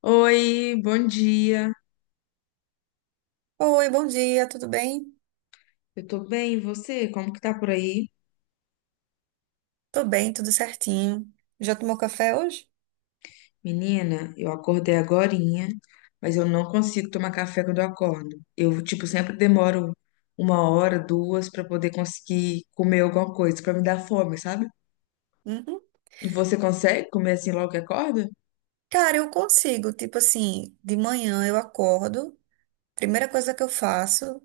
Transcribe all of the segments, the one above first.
Oi, bom dia. Oi, bom dia, tudo bem? Eu tô bem, e você? Como que tá por aí? Tô bem, tudo certinho. Já tomou café hoje? Menina, eu acordei agorinha, mas eu não consigo tomar café quando eu acordo. Eu, tipo, sempre demoro uma hora, duas pra poder conseguir comer alguma coisa, pra me dar fome, sabe? Uhum. Você consegue comer assim logo que acorda? Cara, eu consigo, tipo assim, de manhã eu acordo, primeira coisa que eu faço,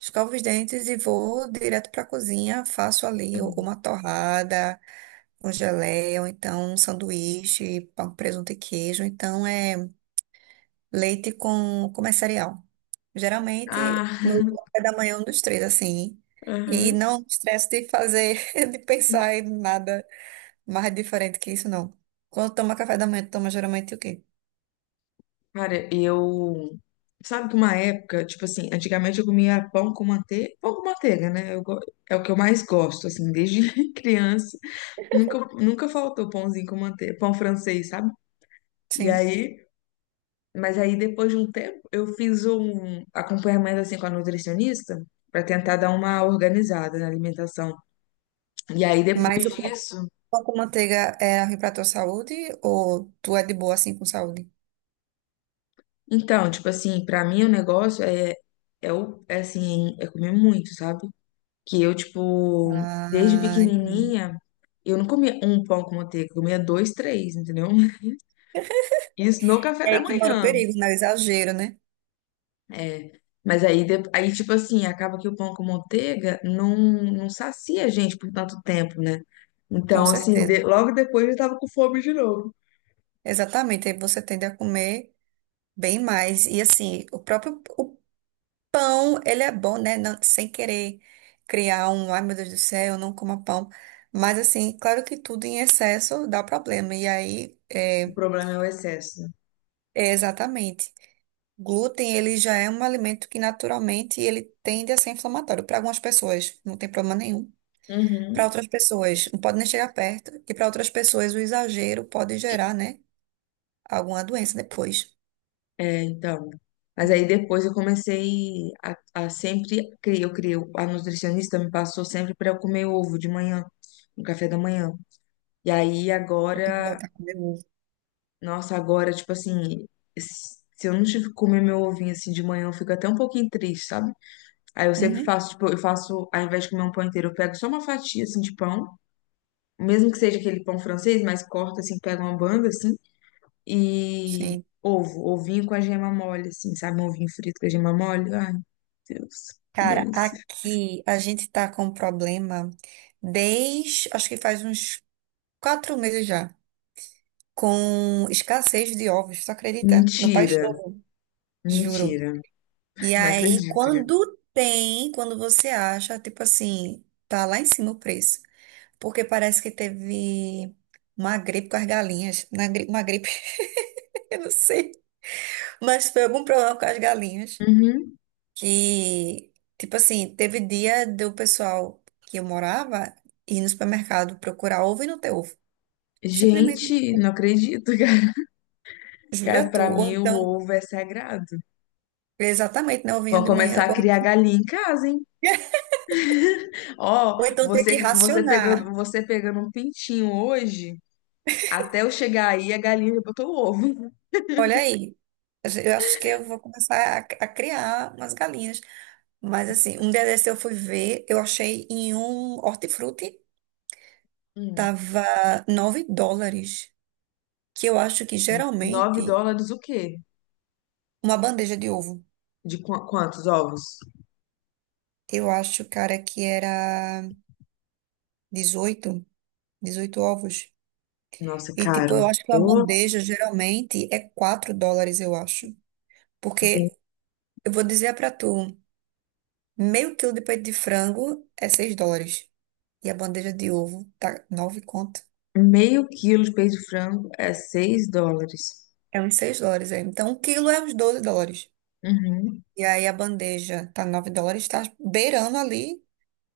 escovo os dentes e vou direto pra cozinha, faço ali uma torrada, um geleia, ou então um sanduíche, pão, presunto e queijo. Então é. Leite com mais cereal. Geralmente, Ah, meu café da manhã é um dos três, assim. E aham. não estresso de fazer, de pensar em nada mais diferente que isso, não. Quando toma café da manhã, toma geralmente o quê? Cara, eu. Sabe que uma época, tipo assim, antigamente eu comia pão com manteiga, né? É o que eu mais gosto, assim, desde criança. Nunca, nunca faltou pãozinho com manteiga, pão francês, sabe? E Sim. aí, mas aí depois de um tempo, eu fiz um acompanhamento, assim, com a nutricionista, pra tentar dar uma organizada na alimentação. E aí Mas depois o pão disso, pão com manteiga é ruim pra tua saúde ou tu é de boa assim com saúde? então, tipo assim, pra mim o negócio é, é assim, é comer muito, sabe? Que eu, tipo, desde Ah, entendi. pequenininha, eu não comia um pão com manteiga, eu comia dois, três, entendeu? Isso no café E da aí que mora o manhã. perigo, né? O exagero, né? É. Mas aí, aí, tipo assim, acaba que o pão com manteiga não, não sacia a gente por tanto tempo, né? Com Então, assim, certeza. logo depois eu tava com fome de novo. Exatamente, aí você tende a comer bem mais. E assim, o pão, ele é bom, né? Não, sem querer criar um, ai meu Deus do céu, eu não coma pão. Mas assim, claro que tudo em excesso dá problema. E aí, O é, problema é o excesso. é exatamente. Glúten, ele já é um alimento que naturalmente ele tende a ser inflamatório. Para algumas pessoas, não tem problema nenhum. Para Uhum. outras pessoas, não pode nem chegar perto. E para outras pessoas, o exagero pode gerar, né? Alguma doença depois. É, então. Mas aí Hum. depois eu comecei a, a sempre. Eu criei, a nutricionista me passou sempre para eu comer ovo de manhã, no café da manhã. E aí Eu tenho que agora, voltar a comer ovo. nossa, agora, tipo assim, se eu não tive que comer meu ovinho assim de manhã, eu fico até um pouquinho triste, sabe? Aí eu sempre Uhum, faço, tipo, eu faço, ao invés de comer um pão inteiro, eu pego só uma fatia assim de pão, mesmo que seja aquele pão francês, mas corta assim, pega uma banda assim, e sim. ovo, ovinho com a gema mole, assim, sabe? Um ovinho frito com a gema mole. Ai, Deus, que Cara, delícia. aqui a gente tá com um problema desde, acho que faz uns 4 meses já, com escassez de ovos, tu acredita? No país Mentira, todo, juro. mentira. E Não aí, acredito, cara. quando tem, quando você acha, tipo assim, tá lá em cima o preço. Porque parece que teve uma gripe com as galinhas, uma gripe, eu não sei, mas foi algum problema com as galinhas. Uhum. Que, tipo assim, teve dia do pessoal que eu morava ir no supermercado procurar ovo e não ter ovo. Simplesmente Gente, não acredito. jura Cara, tu. pra Ou mim o então, ovo é sagrado. exatamente, não Vão vinho de manhã. começar a Ou criar então, galinha em casa, hein? Ó, ou então ter que você pegando, racionar. você pegando um pintinho hoje, até eu chegar aí a galinha já botou o ovo. Olha aí. Eu acho que eu vou começar a criar umas galinhas. Mas assim, um dia desse eu fui ver, eu achei em um hortifruti, Hum, tava 9 dólares, que eu acho que 9 geralmente dólares o quê? uma bandeja de ovo. De quantos ovos? Eu acho, cara, que era 18, 18 ovos. Nossa, E, tipo, caro. eu acho que uma Ô, bandeja geralmente é 4 dólares, eu acho. tem Porque, eu vou dizer pra tu, meio quilo de peito de frango é 6 dólares. E a bandeja de ovo tá 9 conto. meio quilo de peito de frango é 6 dólares. É uns 6 dólares aí. Então, um quilo é uns 12 dólares. Uhum. E aí a bandeja tá 9 dólares, tá beirando ali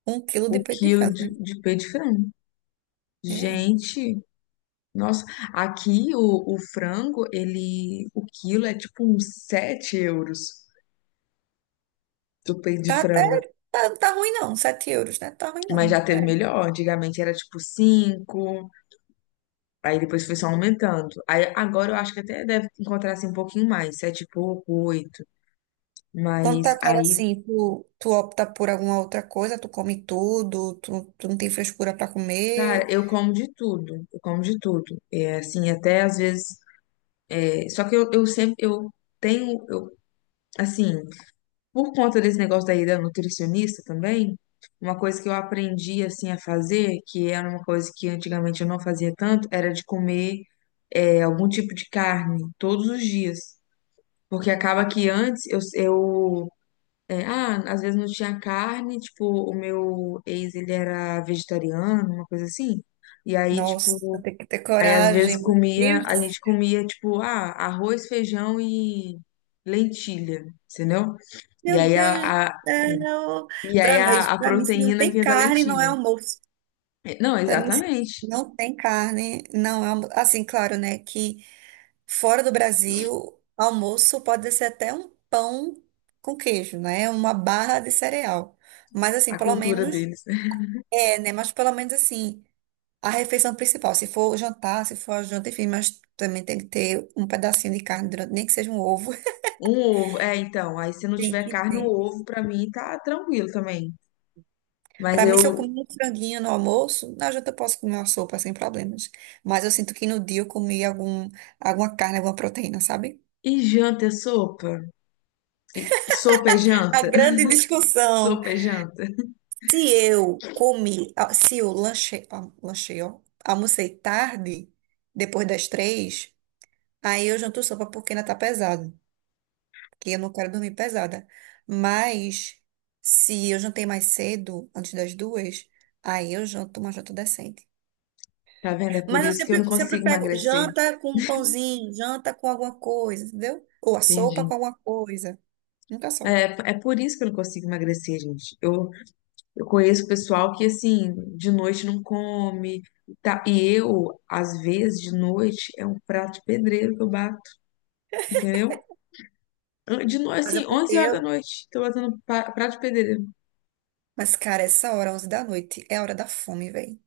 um quilo de O peito de quilo frango, de, né? de peito de frango. É. Gente, nossa, aqui o frango, ele, o quilo é tipo uns 7 euros do peito de Tá frango. até. Tá ruim não, 7 euros, né? Tá ruim Mas não. já teve É. melhor, antigamente era tipo cinco, aí depois foi só aumentando. Aí agora eu acho que até deve encontrar assim um pouquinho mais, 7 e pouco, oito. Quando Mas tá cara aí, assim, tu opta por alguma outra coisa, tu come tudo, tu não tem frescura pra cara, comer. eu como de tudo, eu como de tudo. É assim, até às vezes. É, só que eu sempre, eu tenho, eu, assim. Por conta desse negócio da nutricionista também, uma coisa que eu aprendi assim a fazer, que era uma coisa que antigamente eu não fazia tanto, era de comer é, algum tipo de carne todos os dias. Porque acaba que antes eu às vezes não tinha carne, tipo, o meu ex ele era vegetariano, uma coisa assim. E aí, Nossa, tipo, tem que ter aí às vezes coragem. Meu comia, Deus do a gente céu. comia, tipo, ah, arroz, feijão e lentilha, entendeu? E Meu aí Deus do a, céu. E aí a, a Pra mim, se não proteína tem vinha da carne, não é lentilha. almoço. É. Não, Pra mim, se exatamente. não tem carne, não é almoço. Assim, claro, né, que fora do Brasil, almoço pode ser até um pão com queijo, né? Uma barra de cereal. Mas assim, A pelo cultura menos, deles. Né? é, né? Mas pelo menos assim. A refeição principal, se for jantar, se for a janta, enfim, mas também tem que ter um pedacinho de carne durante, nem que seja um ovo. Um ovo. É, então. Aí se não Tem tiver que carne, um ter. ovo pra mim tá tranquilo também. Mas Para mim, se eu eu. comer um franguinho no almoço, na janta eu posso comer uma sopa sem problemas. Mas eu sinto que no dia eu comi alguma carne, alguma proteína, sabe? E janta é sopa? Sopa é A janta? grande discussão. Sopa é janta. Se eu comi, ah, se eu lanchei, ah, lanchei, ó, almocei tarde, depois das três, aí eu janto sopa porque ainda tá pesado. Que eu não quero dormir pesada. Mas se eu jantei mais cedo, antes das duas, aí eu janto uma janta decente. Tá vendo? É por Mas eu isso que eu não sempre consigo pego emagrecer. janta com um pãozinho, janta com alguma coisa, entendeu? Ou a Entendi. sopa com alguma coisa. Nunca só. É por isso que eu não consigo emagrecer, gente. Eu conheço pessoal que, assim, de noite não come. Tá? E eu, às vezes, de noite, é um prato de pedreiro que eu bato, entendeu? De noite, Mas é assim, porque. 11 horas da eu- noite. Tô batendo prato de pedreiro. Mas, cara, essa hora, 11 da noite, é a hora da fome, velho.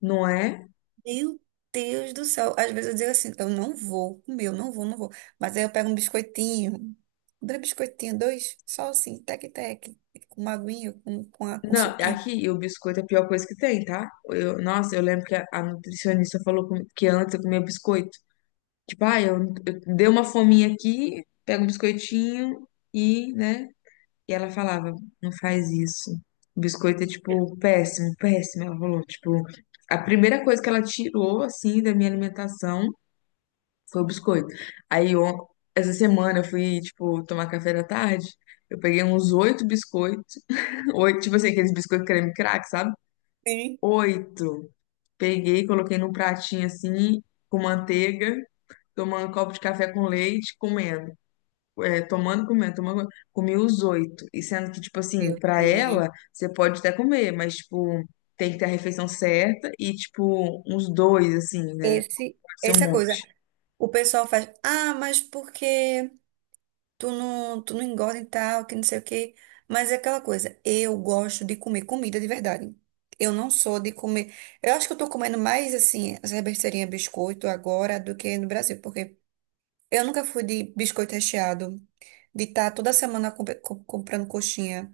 Não é? Meu Deus do céu. Às vezes eu digo assim, eu não vou comer, eu não vou. Mas aí eu pego um biscoitinho, dois biscoitinhos, dois, só assim, tec-tec, com uma aguinha, com Não, é suquinho. aqui e o biscoito é a pior coisa que tem, tá? Eu, nossa, eu lembro que a nutricionista falou comigo que antes eu comia biscoito. Tipo, ah, eu dei uma fominha aqui, pego um biscoitinho e, né? E ela falava, não faz isso. O biscoito é, tipo, péssimo, péssimo. Ela falou, tipo, a primeira coisa que ela tirou, assim, da minha alimentação. Foi o biscoito. Aí, essa semana eu fui, tipo, tomar café da tarde. Eu peguei uns oito biscoitos. Oito, tipo assim, aqueles biscoitos creme crack, sabe? Sim. Oito. Peguei, coloquei num pratinho assim, com manteiga, tomando um copo de café com leite, comendo. É, tomando, comendo, tomando, comendo. Comi os oito. E sendo que, tipo assim, Meu pra Deus. ela, você pode até comer, mas, tipo, tem que ter a refeição certa e, tipo, uns dois, assim, né? Pode ser um Essa coisa. monte. O pessoal faz, ah, mas porque tu não engorda e tal, que não sei o quê. Mas é aquela coisa, eu gosto de comer comida de verdade. Eu não sou de comer. Eu acho que eu tô comendo mais, assim, essa besteirinha biscoito agora do que no Brasil, porque eu nunca fui de biscoito recheado, de estar toda semana comprando coxinha.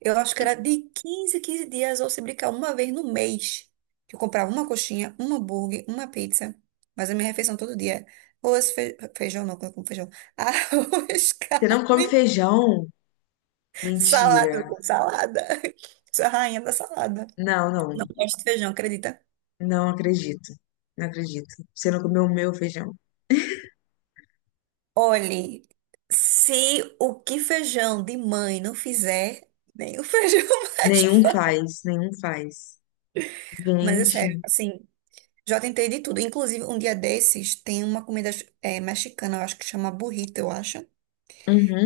Eu acho que era de 15 dias, ou se brincar, uma vez no mês, que eu comprava uma coxinha, um hambúrguer, uma pizza. Mas a minha refeição todo dia, é arroz, feijão, não, que eu como feijão, arroz, Você não come carne, feijão? salada, eu Mentira. como salada. Sou a rainha da salada. Não, Não não, gosto de feijão, acredita? não acredito. Não acredito. Você não comeu o meu feijão. Olhe, se o que feijão de mãe não fizer, nem o feijão mais Nenhum faz. faz, nenhum faz. Mas é sério, Gente, assim, já tentei de tudo. Inclusive, um dia desses tem uma comida eh, mexicana, eu acho que chama burrito, eu acho.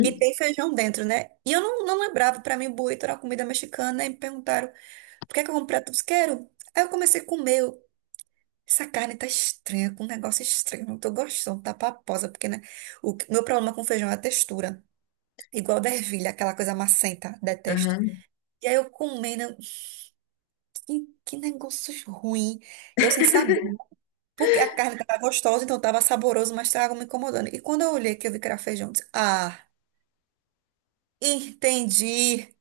E tem feijão dentro, né? E eu não lembrava, pra mim, burrito era comida mexicana. E me perguntaram, por que é que eu comprei? Eu disse, quero. Aí eu comecei a comer. Eu, essa carne tá estranha, com um negócio estranho. Não tô gostando, tá paposa. Porque, né? Meu problema com feijão é a textura. Igual da ervilha, aquela coisa macenta, detesto. uhum. E aí eu comendo, que negócio ruim. Eu sem saber. Porque a carne estava gostosa, então estava saboroso, mas estava me incomodando. E quando eu olhei que eu vi que era feijão, eu disse, ah, entendi.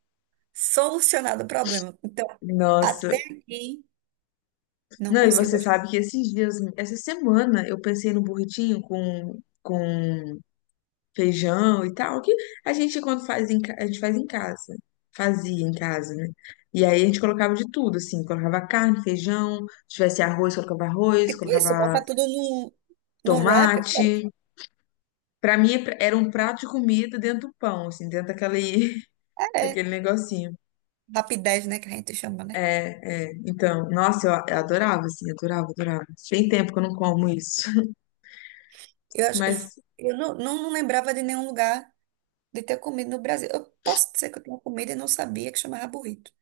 Solucionado o problema. Então, Nossa. até aqui, não Não, e consigo você gostar. sabe que esses dias, essa semana, eu pensei no burritinho com feijão e tal, que a gente quando faz a gente faz em casa. Fazia em casa, né? E aí a gente colocava de tudo, assim, colocava carne, feijão, se tivesse arroz, Tipo isso, colocava botar tudo num wrap, e pronto. tomate. Pra mim é era um prato de comida dentro do pão, assim, dentro daquele, É, é. daquele negocinho. Rapidez, né, que a gente chama, né? É, é. Então, nossa, eu adorava, assim, adorava, adorava. Tem tempo que eu não como isso. Eu, acho- Mas, eu não lembrava de nenhum lugar de ter comido no Brasil. Eu posso dizer que eu tinha comido e não sabia que chamava burrito.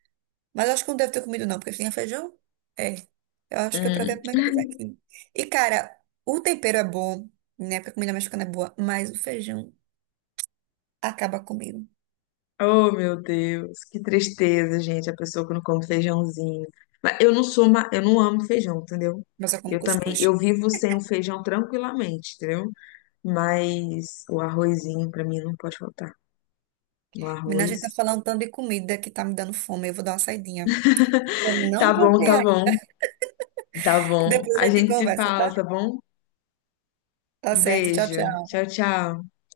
Mas eu acho que não deve ter comido, não, porque tinha feijão. É. Eu acho que eu provei a hum, primeira vez aqui. E, cara, o tempero é bom, né? Porque a comida mexicana é boa, mas o feijão acaba comigo. oh meu Deus, que tristeza, gente, a pessoa que não come feijãozinho. Mas eu não sou, eu não amo feijão, entendeu? Mas eu como Eu também, cuscuz. eu vivo sem o feijão tranquilamente, entendeu? Mas o arrozinho pra mim não pode faltar. O Menina, a gente tá arroz. falando tanto de comida que tá me dando fome. Eu vou dar uma saidinha. Eu Tá não bom, jantei tá ainda. bom. Tá E bom. depois a A gente gente se conversa, fala, tá? tá bom? Tá Um certo. Tchau, beijo. tchau. Tchau, tchau.